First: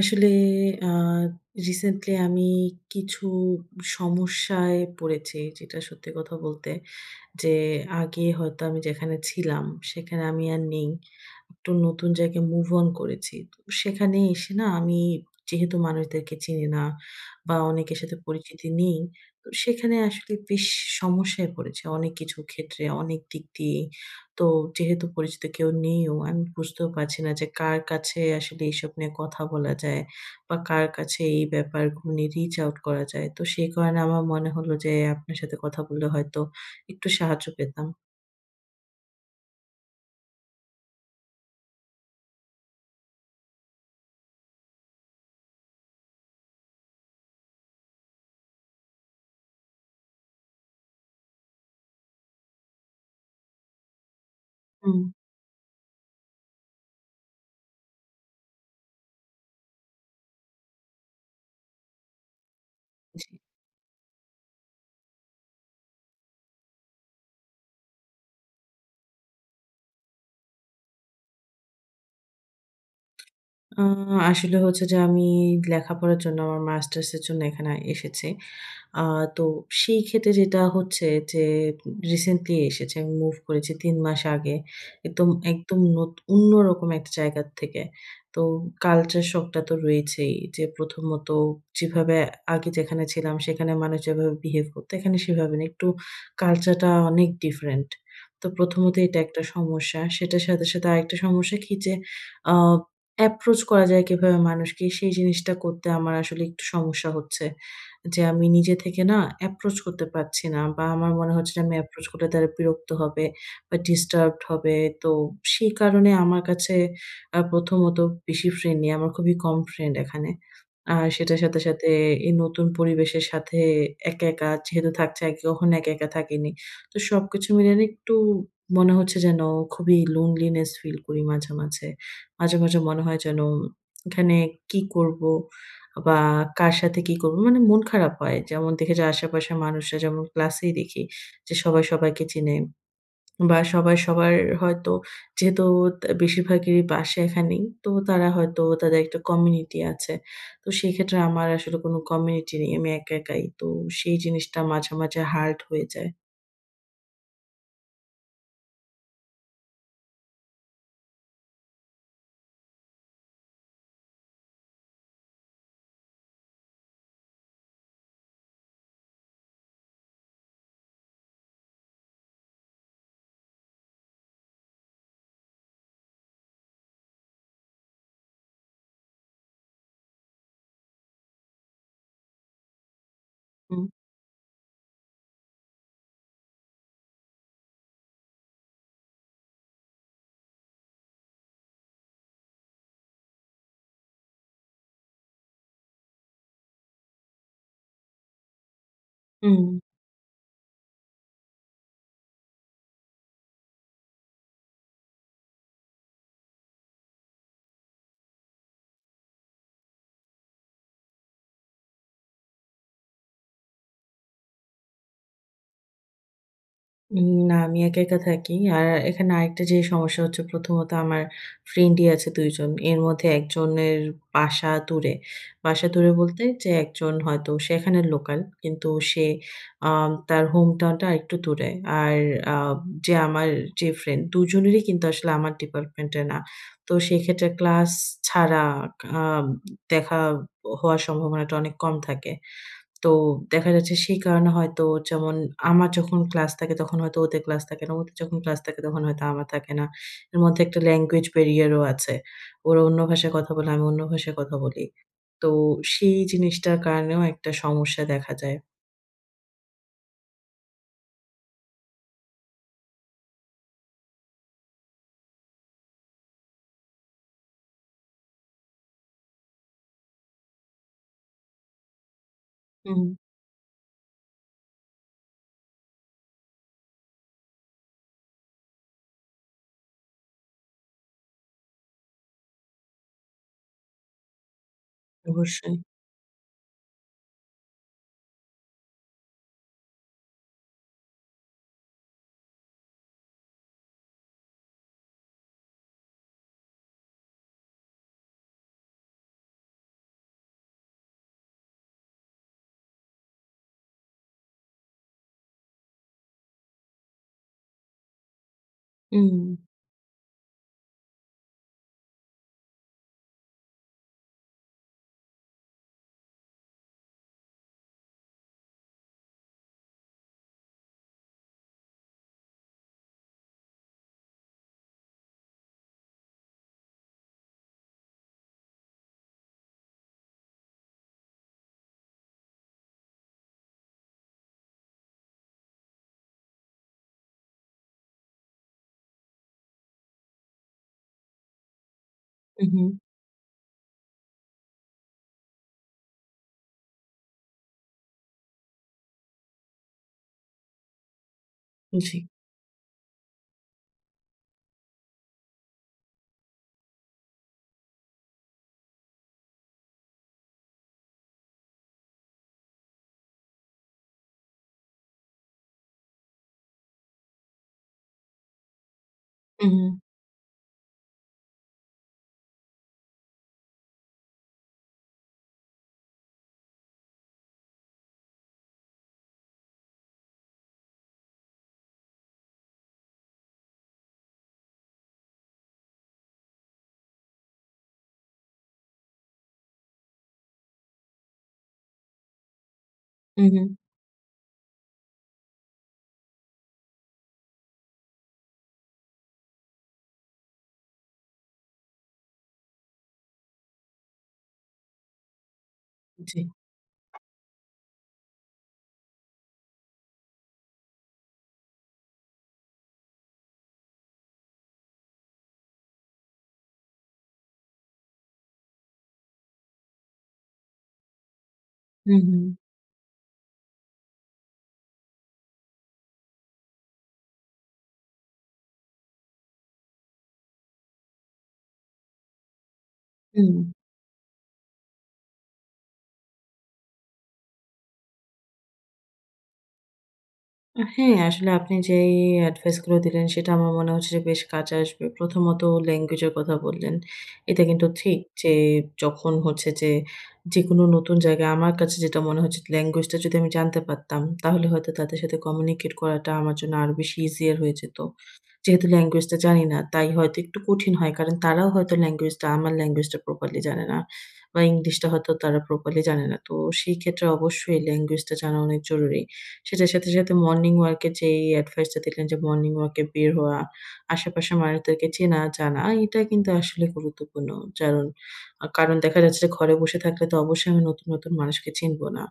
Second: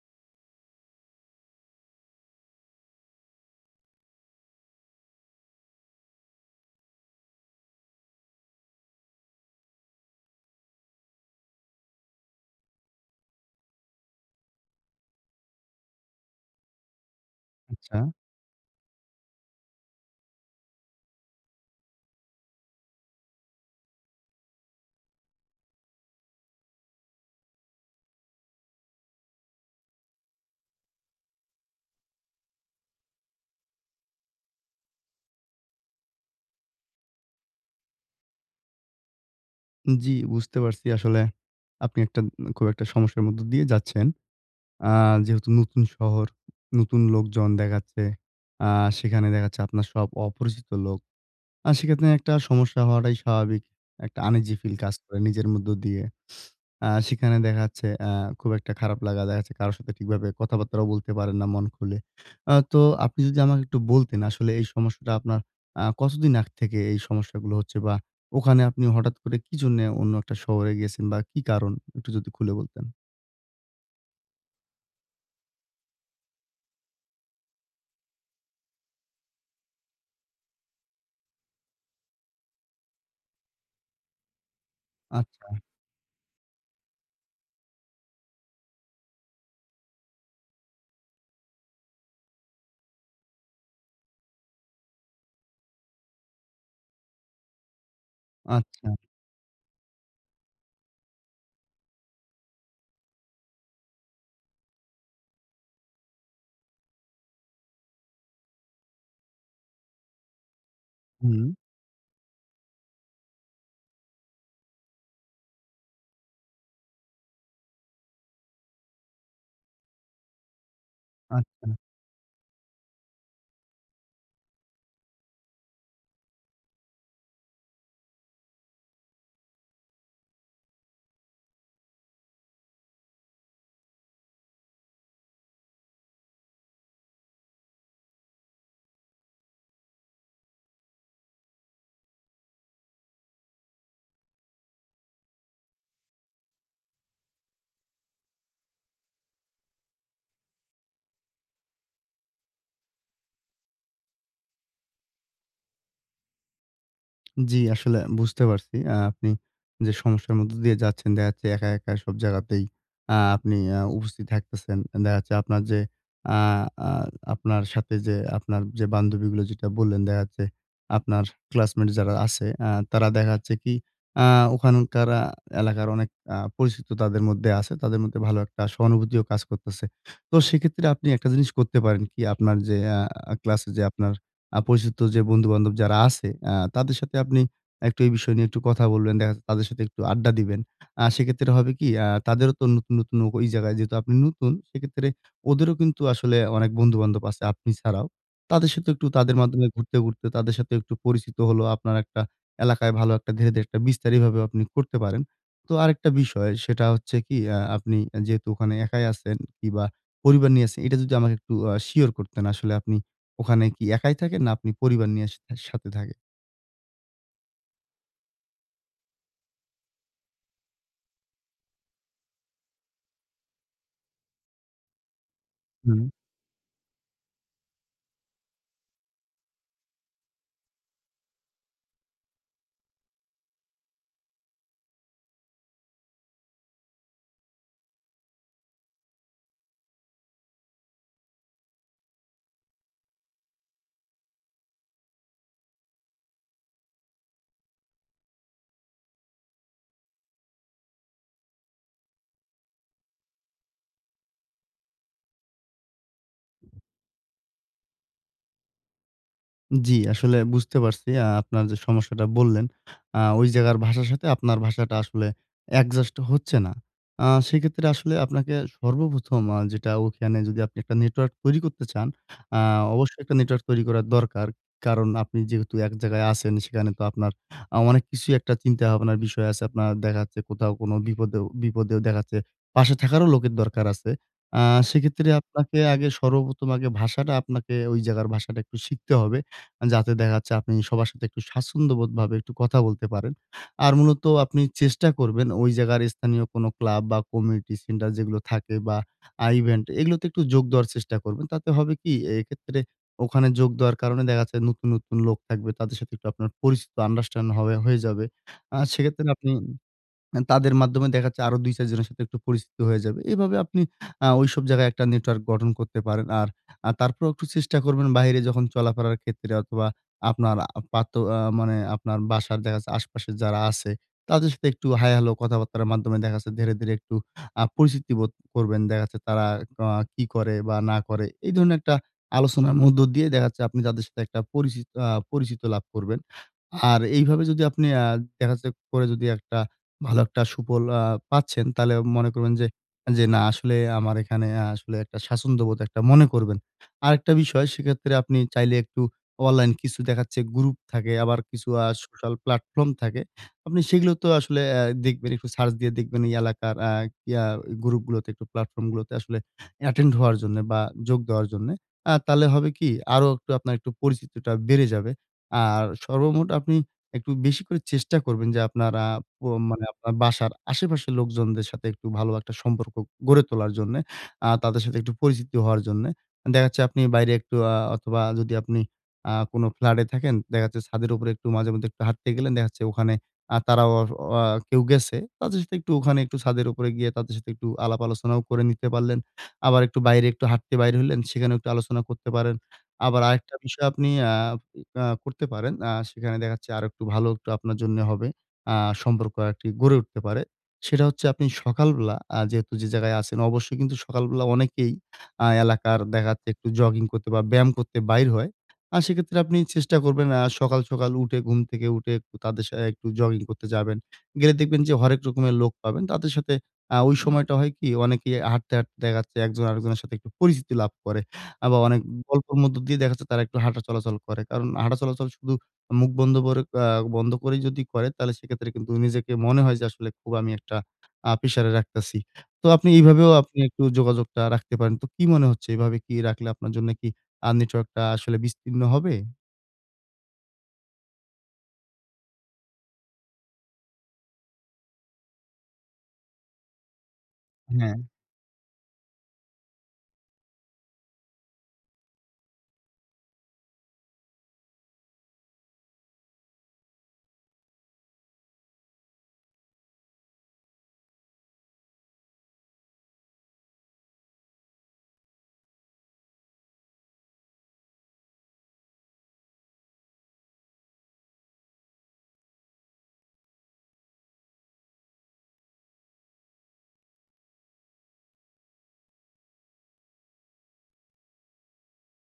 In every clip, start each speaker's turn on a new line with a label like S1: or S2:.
S1: আসলে আ রিসেন্টলি আমি কিছু সমস্যায় পড়েছি। যেটা সত্যি কথা বলতে যে আগে হয়তো আমি যেখানে ছিলাম সেখানে আমি আর নেই। একটু নতুন জায়গায় মুভ অন করেছি। তো সেখানে এসে না আমি যেহেতু মানুষদেরকে চিনি না বা অনেকের
S2: আচ্ছা।
S1: সাথে পরিচিতি নেই, তো সেখানে আসলে বেশ সমস্যায় পড়েছি অনেক কিছু ক্ষেত্রে, অনেক দিক দিয়েই। তো যেহেতু পরিচিত কেউ নেইও আমি বুঝতেও পারছি না যে কার কাছে আসলে এসব নিয়ে কথা বলা যায় বা কার কাছে এই ব্যাপারগুলো নিয়ে রিচ আউট করা যায়। তো সেই কারণে আমার মনে হলো যে আপনার সাথে কথা বললে হয়তো একটু সাহায্য পেতাম।
S2: জি, বুঝতে পারছি আসলে আপনি একটা খুব একটা সমস্যার মধ্য দিয়ে যাচ্ছেন। আ যেহেতু নতুন শহর, নতুন লোকজন দেখা যাচ্ছে, আ সেখানে দেখা যাচ্ছে আপনার সব অপরিচিত লোক। সেক্ষেত্রে একটা সমস্যা হওয়াটাই স্বাভাবিক। একটা আনইজি ফিল কাজ
S1: হুম।
S2: করে নিজের মধ্য দিয়ে। সেখানে দেখা যাচ্ছে খুব একটা খারাপ লাগা দেখা যাচ্ছে কারো সাথে ঠিকভাবে কথাবার্তাও বলতে পারেন না মন খুলে। তো আপনি
S1: জি।
S2: যদি আমাকে একটু বলতেন আসলে এই সমস্যাটা আপনার কতদিন আগ থেকে এই সমস্যাগুলো হচ্ছে? বা ওখানে আপনি হঠাৎ করে কি জন্যে অন্য একটা শহরে গিয়েছেন বা কি কারণ? একটু যদি খুলে বলতেন।
S1: আ আসলে হচ্ছে যে আমি লেখাপড়ার জন্য আমার মাস্টার্স এর জন্য এখানে এসেছি। আ তো সেই ক্ষেত্রে যেটা হচ্ছে যে রিসেন্টলি এসেছে। আমি মুভ করেছি ৩ মাস আগে। একদম,
S2: আচ্ছা,
S1: একদম অন্যরকম একটা জায়গা থেকে। তো কালচার শকটা তো রয়েছেই। যে প্রথমত যেভাবে আগে যেখানে ছিলাম সেখানে মানুষ যেভাবে বিহেভ করতো এখানে সেভাবে না। একটু কালচারটা অনেক ডিফারেন্ট। তো
S2: আচ্ছা।
S1: প্রথমত এটা একটা সমস্যা। সেটার সাথে, সাথে আরেকটা সমস্যা কি যে আ অ্যাপ্রোচ করা যায় কিভাবে মানুষকে সেই জিনিসটা করতে আমার আসলে একটু সমস্যা হচ্ছে। যে আমি নিজে থেকে অ্যাপ্রোচ করতে পারছি না বা আমার মনে
S2: হুম,
S1: হচ্ছে যে আমি অ্যাপ্রোচ করলে তারা বিরক্ত হবে বা ডিস্টার্বড হবে। তো সেই কারণে আমার কাছে প্রথমত বেশি ফ্রেন্ড নেই। আমার খুবই কম ফ্রেন্ড এখানে। আর সেটার সাথে,
S2: আচ্ছা।
S1: সাথে এই নতুন পরিবেশের সাথে একা, একা যেহেতু থাকছি আগে কখনো একা, একা থাকিনি। তো সবকিছু মিলিয়ে না একটু মনে হচ্ছে যেন খুবই লোনলিনেস ফিল করি মাঝে, মাঝে। মাঝে, মাঝে মনে হয় যেন এখানে কি করব? বা কার সাথে কি করব? মানে মন খারাপ হয়। যেমন দেখি যে আশেপাশের মানুষরা যেমন ক্লাসেই দেখি যে সবাই সবাইকে চিনে বা সবাই সবার হয়তো যেহেতু তা বেশিরভাগেরই বাসা এখানেই। তো তারা হয়তো তাদের একটা কমিউনিটি আছে। তো সেক্ষেত্রে আমার আসলে কোনো কমিউনিটি নেই। আমি একা একাই। তো সেই জিনিসটা মাঝে, মাঝে হার্ড হয়ে যায়।
S2: জি, আসলে বুঝতে পারছি। আপনি যে সমস্যার মধ্য দিয়ে যাচ্ছেন, দেখা যাচ্ছে একা, একা সব জায়গাতেই আপনি উপস্থিত থাকতেছেন। দেখা যাচ্ছে আপনার যে আ আ আপনার সাথে যে আপনার যে বান্ধবীগুলো যেটা বললেন, দেখা যাচ্ছে আপনার ক্লাসমেট যারা আছে, তারা দেখা যাচ্ছে কি আ ওখানকার এলাকার অনেক পরিচিত তাদের মধ্যে আছে। তাদের মধ্যে ভালো একটা সহানুভূতিও কাজ করতেছে। তো সেক্ষেত্রে আপনি একটা জিনিস করতে পারেন কি, আপনার যে আ আ ক্লাসে
S1: হুম,
S2: যে আপনার পরিচিত যে বন্ধু-বান্ধব যারা আছে, তাদের সাথে আপনি একটু এই বিষয় নিয়ে একটু কথা বলবেন। দেখা যাচ্ছে তাদের সাথে একটু আড্ডা দিবেন। সেক্ষেত্রে হবে কি? তাদেরও তো নতুন, নতুন ও ওই জায়গায় যেহেতু আপনি নতুন, সেক্ষেত্রে ওদেরও কিন্তু আসলে অনেক বন্ধু-বান্ধব আছে আপনি ছাড়াও। তাদের সাথে একটু তাদের
S1: হুম।
S2: মাধ্যমে ঘুরতে, ঘুরতে তাদের সাথে একটু পরিচিত হলো। আপনার একটা এলাকায় ভালো একটা ধীরে, ধীরে একটা বিস্তার এভাবেও আপনি করতে পারেন। তো আরেকটা বিষয় সেটা হচ্ছে কি? আপনি যেহেতু ওখানে একাই আছেন কিংবা পরিবার নিয়ে আছেন, এটা যদি আমাকে একটু শিওর করতেন আসলে আপনি ওখানে কি একাই থাকেন না আপনি পরিবার নিয়ে সাথে থাকেন?
S1: না, আমি একা, একা থাকি। আর এখানে আরেকটা যে সমস্যা হচ্ছে, প্রথমত আমার ফ্রেন্ডই আছে ২ জন। এর মধ্যে একজনের বাসা দূরে। বাসা
S2: হুম।
S1: দূরে বলতে যে একজন হয়তো সে এখানের লোকাল। কিন্তু সে তার হোম টাউনটা আরেকটু দূরে। আর আ যে আমার ফ্রেন্ড, ২ জনেরই কিন্তু আসলে আমার ডিপার্টমেন্টে না। তো সেক্ষেত্রে ক্লাস ছাড়া আ দেখা হওয়ার সম্ভাবনাটা অনেক কম থাকে। তো দেখা যাচ্ছে সেই কারণে হয়তো যেমন আমার যখন ক্লাস থাকে তখন হয়তো ওদের ক্লাস থাকে না। ওদের যখন ক্লাস থাকে তখন হয়তো আমার থাকে না। এর মধ্যে একটা ল্যাঙ্গুয়েজ ব্যারিয়ার ও আছে। ওরা অন্য ভাষায় কথা বলে, আমি অন্য ভাষায় কথা বলি। তো সেই জিনিসটার কারণেও একটা সমস্যা দেখা যায়।
S2: জি, আসলে বুঝতে পারছি। আপনার যে সমস্যাটা বললেন, ওই জায়গার ভাষার সাথে আপনার ভাষাটা আসলে অ্যাডজাস্ট হচ্ছে না। সেক্ষেত্রে আসলে আপনাকে সর্বপ্রথম যেটা ওখানে যদি আপনি একটা নেটওয়ার্ক তৈরি করতে চান, আ
S1: হুম,
S2: অবশ্যই একটা নেটওয়ার্ক তৈরি করার দরকার। কারণ আপনি যেহেতু এক জায়গায় আছেন, সেখানে তো আপনার অনেক কিছুই একটা চিন্তাভাবনার বিষয় আছে। আপনার দেখা যাচ্ছে কোথাও কোনো বিপদেও বিপদেও দেখা যাচ্ছে পাশে থাকারও লোকের দরকার আছে। আ সেক্ষেত্রে
S1: অবশ্যই।
S2: আপনাকে আগে সর্বপ্রথম আগে ভাষাটা আপনাকে ওই জায়গার ভাষাটা একটু শিখতে হবে। যাতে দেখা যাচ্ছে আপনি সবার সাথে একটু স্বাচ্ছন্দ্যবোধভাবে একটু কথা বলতে পারেন। আর মূলত আপনি চেষ্টা করবেন ওই জায়গার স্থানীয় কোনো ক্লাব বা কমিউনিটি সেন্টার যেগুলো থাকে বা ইভেন্ট এগুলোতে একটু যোগ দেওয়ার চেষ্টা করবেন। তাতে হবে কি এক্ষেত্রে ওখানে যোগ দেওয়ার কারণে দেখা যাচ্ছে নতুন, নতুন লোক থাকবে। তাদের সাথে একটু আপনার পরিচিত আন্ডারস্ট্যান্ড হবে হয়ে যাবে। সেক্ষেত্রে
S1: হুম,
S2: আপনি তাদের মাধ্যমে দেখা যাচ্ছে আরো ২-৪ জনের সাথে একটু পরিচিত হয়ে যাবে। এভাবে আপনি ওইসব জায়গায় একটা নেটওয়ার্ক গঠন করতে পারেন। আর তারপরেও একটু চেষ্টা করবেন বাইরে যখন চলাফেরার ক্ষেত্রে অথবা আপনার আ পাত আ মানে আপনার বাসার দেখা যাচ্ছে আশপাশে যারা আছে, তাদের সাথে একটু হাই হ্যালো কথাবার্তার মাধ্যমে দেখা যাচ্ছে ধীরে, ধীরে একটু পরিচিতি বোধ করবেন। দেখা যাচ্ছে তারা আ কি করে বা না করে। এই ধরনের একটা আলোচনার মধ্য দিয়ে দেখা যাচ্ছে আপনি তাদের সাথে একটা পরিচিত লাভ করবেন। আর এইভাবে যদি আপনি দেখা যাচ্ছে করে যদি একটা ভালো একটা সুফল পাচ্ছেন, তাহলে মনে করবেন যে,
S1: উহু,
S2: যে না আসলে আমার এখানে আসলে একটা স্বাচ্ছন্দ্যবোধ একটা মনে করবেন। আরেকটা বিষয় সেক্ষেত্রে আপনি চাইলে একটু অনলাইন কিছু দেখাচ্ছে গ্রুপ থাকে, আবার কিছু
S1: জি।
S2: সোশ্যাল প্ল্যাটফর্ম থাকে। আপনি সেগুলোতেও আসলে দেখবেন একটু সার্চ দিয়ে দেখবেন এই এলাকার আ ইয়া গ্রুপগুলোতে একটু প্ল্যাটফর্মগুলোতে আসলে অ্যাটেন্ড হওয়ার জন্যে বা যোগ দেওয়ার জন্যে। তাহলে হবে কি আরো একটু আপনার একটু পরিচিতিটা বেড়ে যাবে। আর সর্বমোট আপনি একটু বেশি করে চেষ্টা করবেন যে আপনারা প
S1: উহু,
S2: মানে আপনার বাসার আশেপাশের লোকজনদের সাথে একটু ভালো একটা সম্পর্ক গড়ে তোলার জন্যে, তাদের সাথে একটু পরিচিত হওয়ার জন্যে। দেখা যাচ্ছে আপনি বাইরে একটু অথবা যদি আপনি কোনো ফ্ল্যাটে থাকেন, দেখা যাচ্ছে ছাদের উপরে একটু মাঝেমধ্যে একটু হাঁটতে গেলেন, দেখা যাচ্ছে ওখানে আ তারাও অ আ কেউ গেছে। তাদের সাথে একটু ওখানে একটু ছাদের উপরে গিয়ে তাদের সাথে একটু আলাপ আলোচনাও করে নিতে পারলেন। আবার একটু বাইরে একটু হাঁটতে বাইর হইলেন, সেখানেও একটু আলোচনা করতে পারেন। আবার আরেকটা
S1: উহু,
S2: বিষয় আপনি আ আ করতে পারেন। সেখানে দেখা যাচ্ছে আরেকটু ভালো একটু আপনার জন্যে হবে। আ সম্পর্ক আরেকটি গড়ে উঠতে পারে। সেটা হচ্ছে আপনি সকালবেলা যেহেতু যে জায়গায় আছেন অবশ্যই কিন্তু সকালবেলা অনেকেই এলাকার দেখা
S1: জি।
S2: যাচ্ছে একটু জগিং করতে বা ব্যায়াম করতে বাইর হয়। সেক্ষেত্রে আপনি চেষ্টা করবেন সকাল, সকাল উঠে ঘুম থেকে উঠে একটু তাদের সাথে একটু জগিং করতে যাবেন। গেলে দেখবেন যে হরেক রকমের লোক পাবেন। তাদের সাথে ওই সময়টা হয় কি অনেকেই হাঁটতে, হাঁটতে দেখা যাচ্ছে একজন আরেকজনের সাথে একটু পরিচিতি লাভ করে। আবার অনেক
S1: উহু, হুম।
S2: গল্পের মধ্য দিয়ে দেখা যাচ্ছে তারা একটু হাঁটা চলাচল করে। কারণ হাঁটা চলাচল শুধু মুখ বন্ধ করে বন্ধ করেই যদি করে তাহলে সেক্ষেত্রে কিন্তু নিজেকে মনে হয় যে আসলে খুব আমি একটা প্রেশারে রাখতাছি। তো আপনি এইভাবেও
S1: হুম,
S2: আপনি একটু যোগাযোগটা রাখতে পারেন। তো কি মনে হচ্ছে এভাবে কি রাখলে আপনার জন্য কি নেটওয়ার্কটা আসলে বিস্তীর্ণ হবে?
S1: হ্যাঁ, আসলে আপনি যেই এডভাইস গুলো দিলেন সেটা আমার মনে হচ্ছে যে বেশ কাজে আসবে। প্রথমত ল্যাঙ্গুয়েজ এর কথা বললেন। এটা কিন্তু
S2: হ্যাঁ,
S1: ঠিক যে যখন হচ্ছে যে যেকোনো নতুন জায়গায় আমার কাছে যেটা মনে হচ্ছে ল্যাঙ্গুয়েজটা যদি আমি জানতে পারতাম তাহলে হয়তো তাদের সাথে কমিউনিকেট করাটা আমার জন্য আরো বেশি ইজিয়ার হয়ে যেত। যেহেতু ল্যাঙ্গুয়েজটা জানি না, তাই হয়তো একটু কঠিন হয়। কারণ তারাও হয়তো আমার ল্যাঙ্গুয়েজটা প্রপারলি জানে না বা ইংলিশটা হয়তো তারা প্রপারলি জানে না। তো সেই ক্ষেত্রে অবশ্যই ল্যাঙ্গুয়েজটা জানা অনেক জরুরি। সেটার সাথে, সাথে মর্নিং ওয়াক এর যে এই অ্যাডভাইসটা দিলেন যে মর্নিং ওয়াকে বের হওয়া, আশেপাশের মানুষদেরকে চেনা জানা এটা কিন্তু আসলে গুরুত্বপূর্ণ। কারণ, কারণ দেখা যাচ্ছে যে ঘরে বসে থাকলে তো অবশ্যই আমি নতুন, নতুন মানুষকে চিনব না।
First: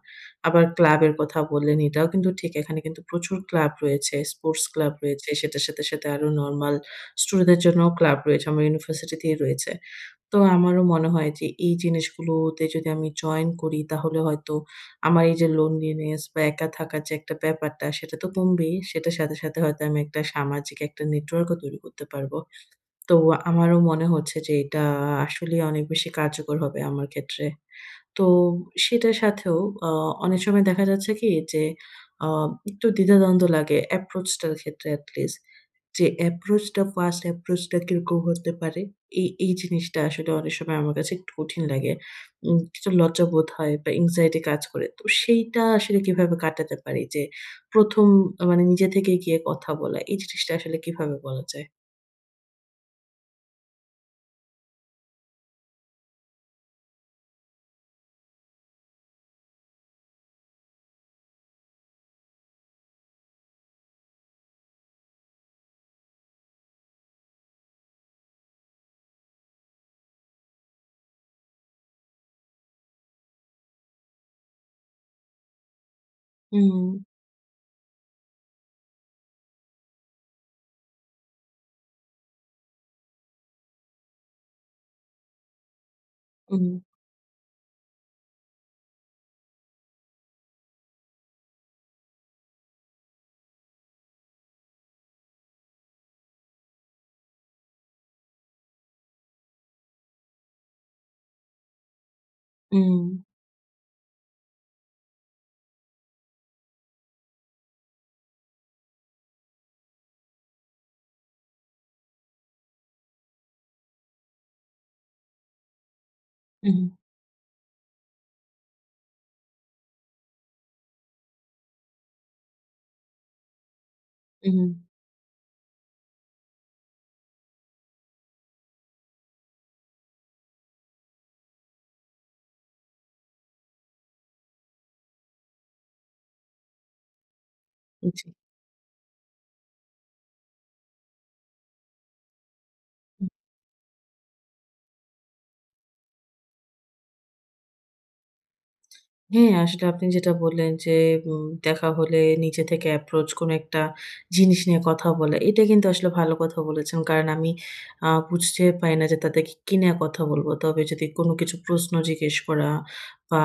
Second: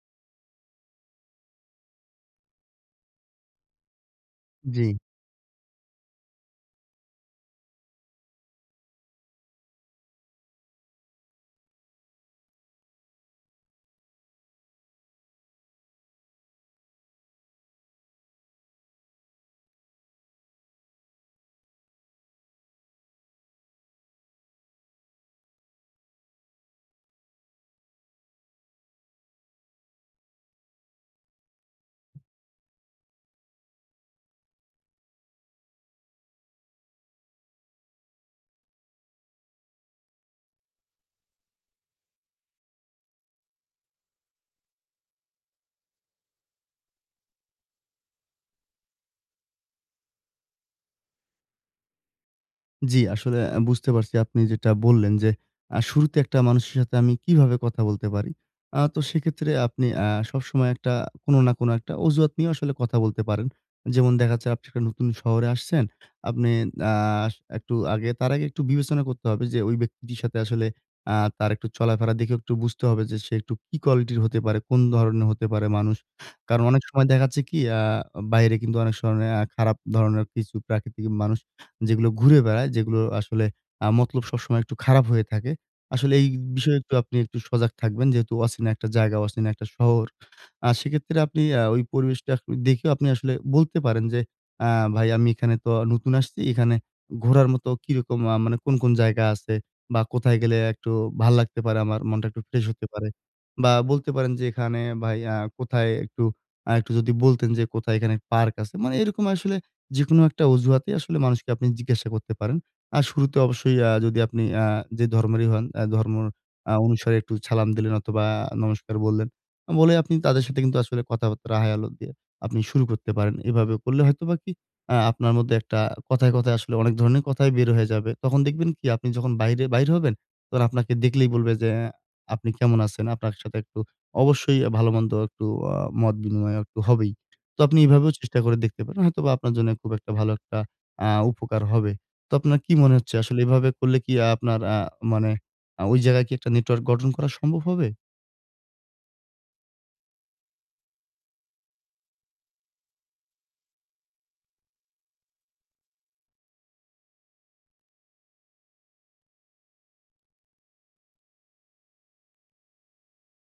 S1: আবার ক্লাবের কথা বললেন এটাও কিন্তু ঠিক। এখানে কিন্তু প্রচুর ক্লাব রয়েছে, স্পোর্টস
S2: জি।
S1: ক্লাব রয়েছে। সেটার সাথে, সাথে আরো নরমাল স্টুডেন্টদের জন্যও ক্লাব রয়েছে। আমার ইউনিভার্সিটিতেই রয়েছে। তো আমারও মনে হয় যে এই জিনিসগুলোতে যদি আমি জয়েন করি তাহলে হয়তো আমার এই যে লোনলিনেস বা একা থাকার যে একটা ব্যাপারটা সেটা তো কমবেই। সেটার সাথে, সাথে হয়তো আমি একটা সামাজিক একটা নেটওয়ার্কও তৈরি করতে পারবো। তো আমারও মনে হচ্ছে যে এটা আসলেই অনেক বেশি কার্যকর হবে আমার ক্ষেত্রে। তো সেটার সাথেও আ অনেক সময় দেখা যাচ্ছে কি যে আ একটু দ্বিধাদ্বন্দ্ব লাগে approach টার ক্ষেত্রে at least যে approach টা ফার্স্ট approach টা কিরকম হতে পারে? এই জিনিসটা আসলে অনেক সময় আমার কাছে একটু কঠিন লাগে। কিছু লজ্জাবোধ হয় বা anxiety কাজ করে। তো সেইটা আসলে কিভাবে কাটাতে পারি? যে ১ম মানে নিজে থেকে গিয়ে কথা বলা, এই জিনিসটা আসলে কিভাবে বলা যায়?
S2: জি, আসলে বুঝতে পারছি আপনি যেটা বললেন যে, শুরুতে একটা মানুষের সাথে আমি কিভাবে কথা বলতে পারি। তো সেক্ষেত্রে আপনি সবসময় একটা কোনো না কোনো একটা অজুহাত নিয়ে আসলে কথা বলতে পারেন। যেমন দেখা যাচ্ছে আপনি একটা নতুন শহরে আসছেন। আপনি আ একটু আগে তার আগে একটু বিবেচনা করতে হবে যে, ওই ব্যক্তিটির সাথে আসলে আ তার একটু চলাফেরা দেখেও একটু বুঝতে হবে যে, সে একটু কি কোয়ালিটির হতে পারে, কোন ধরনের হতে পারে মানুষ। কারণ অনেক
S1: হুম,
S2: সময় দেখা যাচ্ছে কি বাইরে কিন্তু অনেক সময় খারাপ ধরনের কিছু প্রাকৃতিক মানুষ যেগুলো ঘুরে বেড়ায়, যেগুলো আসলে মতলব সবসময় একটু খারাপ হয়ে থাকে। আসলে এই
S1: হুম,
S2: বিষয়ে একটু আপনি একটু সজাগ থাকবেন যেহেতু অচেনা একটা জায়গা, অচেনা একটা শহর। সেক্ষেত্রে আপনি ওই পরিবেশটা আপনি দেখেও আপনি আসলে বলতে পারেন যে, "আ ভাই আমি এখানে তো নতুন আসছি। এখানে ঘোরার মতো কিরকম মানে কোন, কোন জায়গা আছে বা কোথায় গেলে একটু ভাল লাগতে পারে আমার, মনটা একটু ফ্রেশ হতে
S1: হুম,
S2: পারে?" বা বলতে পারেন যে, "এখানে ভাই কোথায় একটু একটু যদি বলতেন যে কোথায় এখানে পার্ক আছে?" মানে এরকম আসলে যেকোনো একটা অজুহাতে আসলে মানুষকে আপনি জিজ্ঞাসা করতে পারেন। আর শুরুতে অবশ্যই যদি আপনি যে ধর্মেরই হন, ধর্ম
S1: হুম,
S2: অনুসারে একটু সালাম দিলেন অথবা নমস্কার বললেন। বলে আপনি তাদের সাথে কিন্তু আসলে কথাবার্তা হাই হ্যালো দিয়ে আপনি শুরু করতে পারেন। এভাবে করলে হয়তোবা কি
S1: হুম,
S2: আপনার মধ্যে একটা কথায়, কথায় আসলে অনেক ধরনের কথাই বের হয়ে যাবে। তখন দেখবেন কি আপনি যখন বাইরে বাইর হবেন, তখন আপনাকে দেখলেই বলবে যে, আহ, "আপনি কেমন আছেন?" আপনার সাথে একটু অবশ্যই ভালো-মন্দ একটু আ মত বিনিময় একটু হবেই। তো আপনি এভাবেও
S1: জি।
S2: চেষ্টা করে দেখতে পারেন। হয়তোবা আপনার জন্য খুব একটা ভালো একটা উপকার হবে। তো আপনার কি মনে হচ্ছে আসলে এভাবে করলে কি আপনার মানে ওই জায়গায় কি একটা নেটওয়ার্ক গঠন করা সম্ভব হবে?
S1: হ্যাঁ, আসলে আপনি যেটা বললেন যে, দেখা হলে নিজে থেকে approach কোনো একটা জিনিস নিয়ে কথা বলা। এটা কিন্তু আসলে ভালো কথা বলেছেন। কারণ আমি বুঝতে পারি না যে তাদেরকে কি নিয়ে কথা বলবো। তবে যদি কোনো কিছু প্রশ্ন জিজ্ঞেস করা বা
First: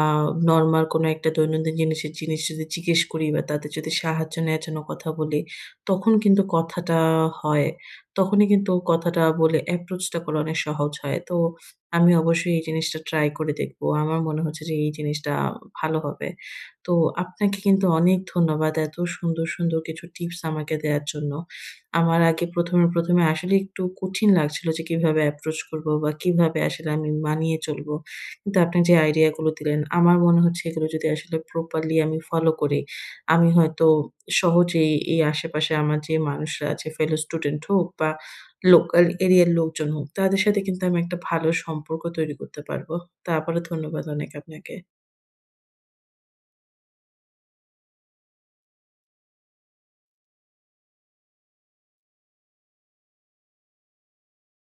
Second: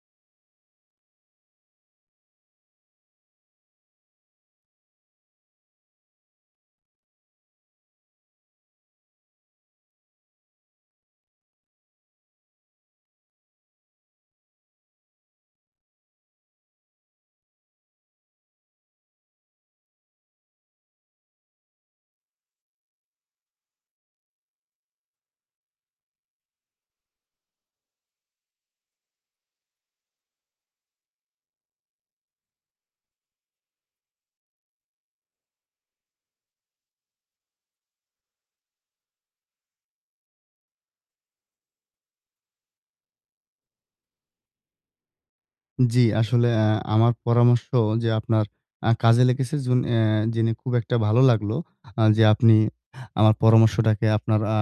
S1: নরমাল কোনো একটা দৈনন্দিন জিনিস যদি জিজ্ঞেস করি বা তাদের যদি সাহায্য নেওয়ার জন্য কথা বলি, তখন কিন্তু কথাটা হয়। তখনই কিন্তু কথাটা বলে approach টা করা অনেক সহজ হয়। তো আমি অবশ্যই এই জিনিসটা ট্রাই করে দেখবো। আমার মনে হচ্ছে যে এই জিনিসটা ভালো হবে। তো আপনাকে কিন্তু অনেক ধন্যবাদ এত সুন্দর, সুন্দর কিছু টিপস আমাকে দেয়ার জন্য। আমার আগে ১ম এ আসলে একটু কঠিন লাগছিল যে কিভাবে অ্যাপ্রোচ করবো বা কিভাবে আসলে আমি মানিয়ে চলবো। কিন্তু আপনি যে আইডিয়া গুলো দিলেন আমার মনে হচ্ছে এগুলো যদি আসলে প্রপারলি আমি ফলো করি, আমি হয়তো সহজেই এই আশেপাশে আমার যে মানুষরা আছে ফেলো স্টুডেন্ট হোক বা লোকাল এরিয়ার লোকজন হোক, তাদের সাথে কিন্তু আমি একটা ভালো সম্পর্ক তৈরি করতে পারবো। তো আবারও ধন্যবাদ অনেক আপনাকে।
S2: জি, আসলে আমার পরামর্শ যে আপনার কাজে লেগেছে জুন অ্যা জেনে খুব একটা ভালো লাগলো। যে আপনি আমার পরামর্শটাকে আপনার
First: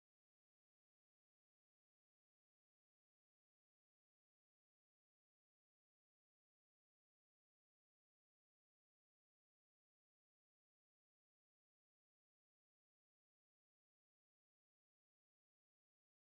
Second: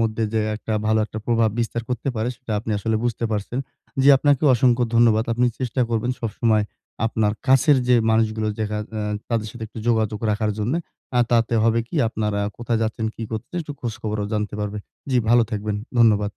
S2: মধ্যে যে একটা ভালো একটা প্রভাব বিস্তার করতে পারে সেটা আপনি আসলে বুঝতে পারছেন। জি, আপনাকে অসংখ্য ধন্যবাদ। আপনি চেষ্টা করবেন সবসময় আপনার কাছের যে মানুষগুলো দেখা তাদের সাথে একটু যোগাযোগ রাখার জন্যে। তাতে হবে কি আপনারা কোথায় যাচ্ছেন, কি করতেছেন একটু খোঁজখবরও জানতে পারবে। জি, ভালো থাকবেন। ধন্যবাদ।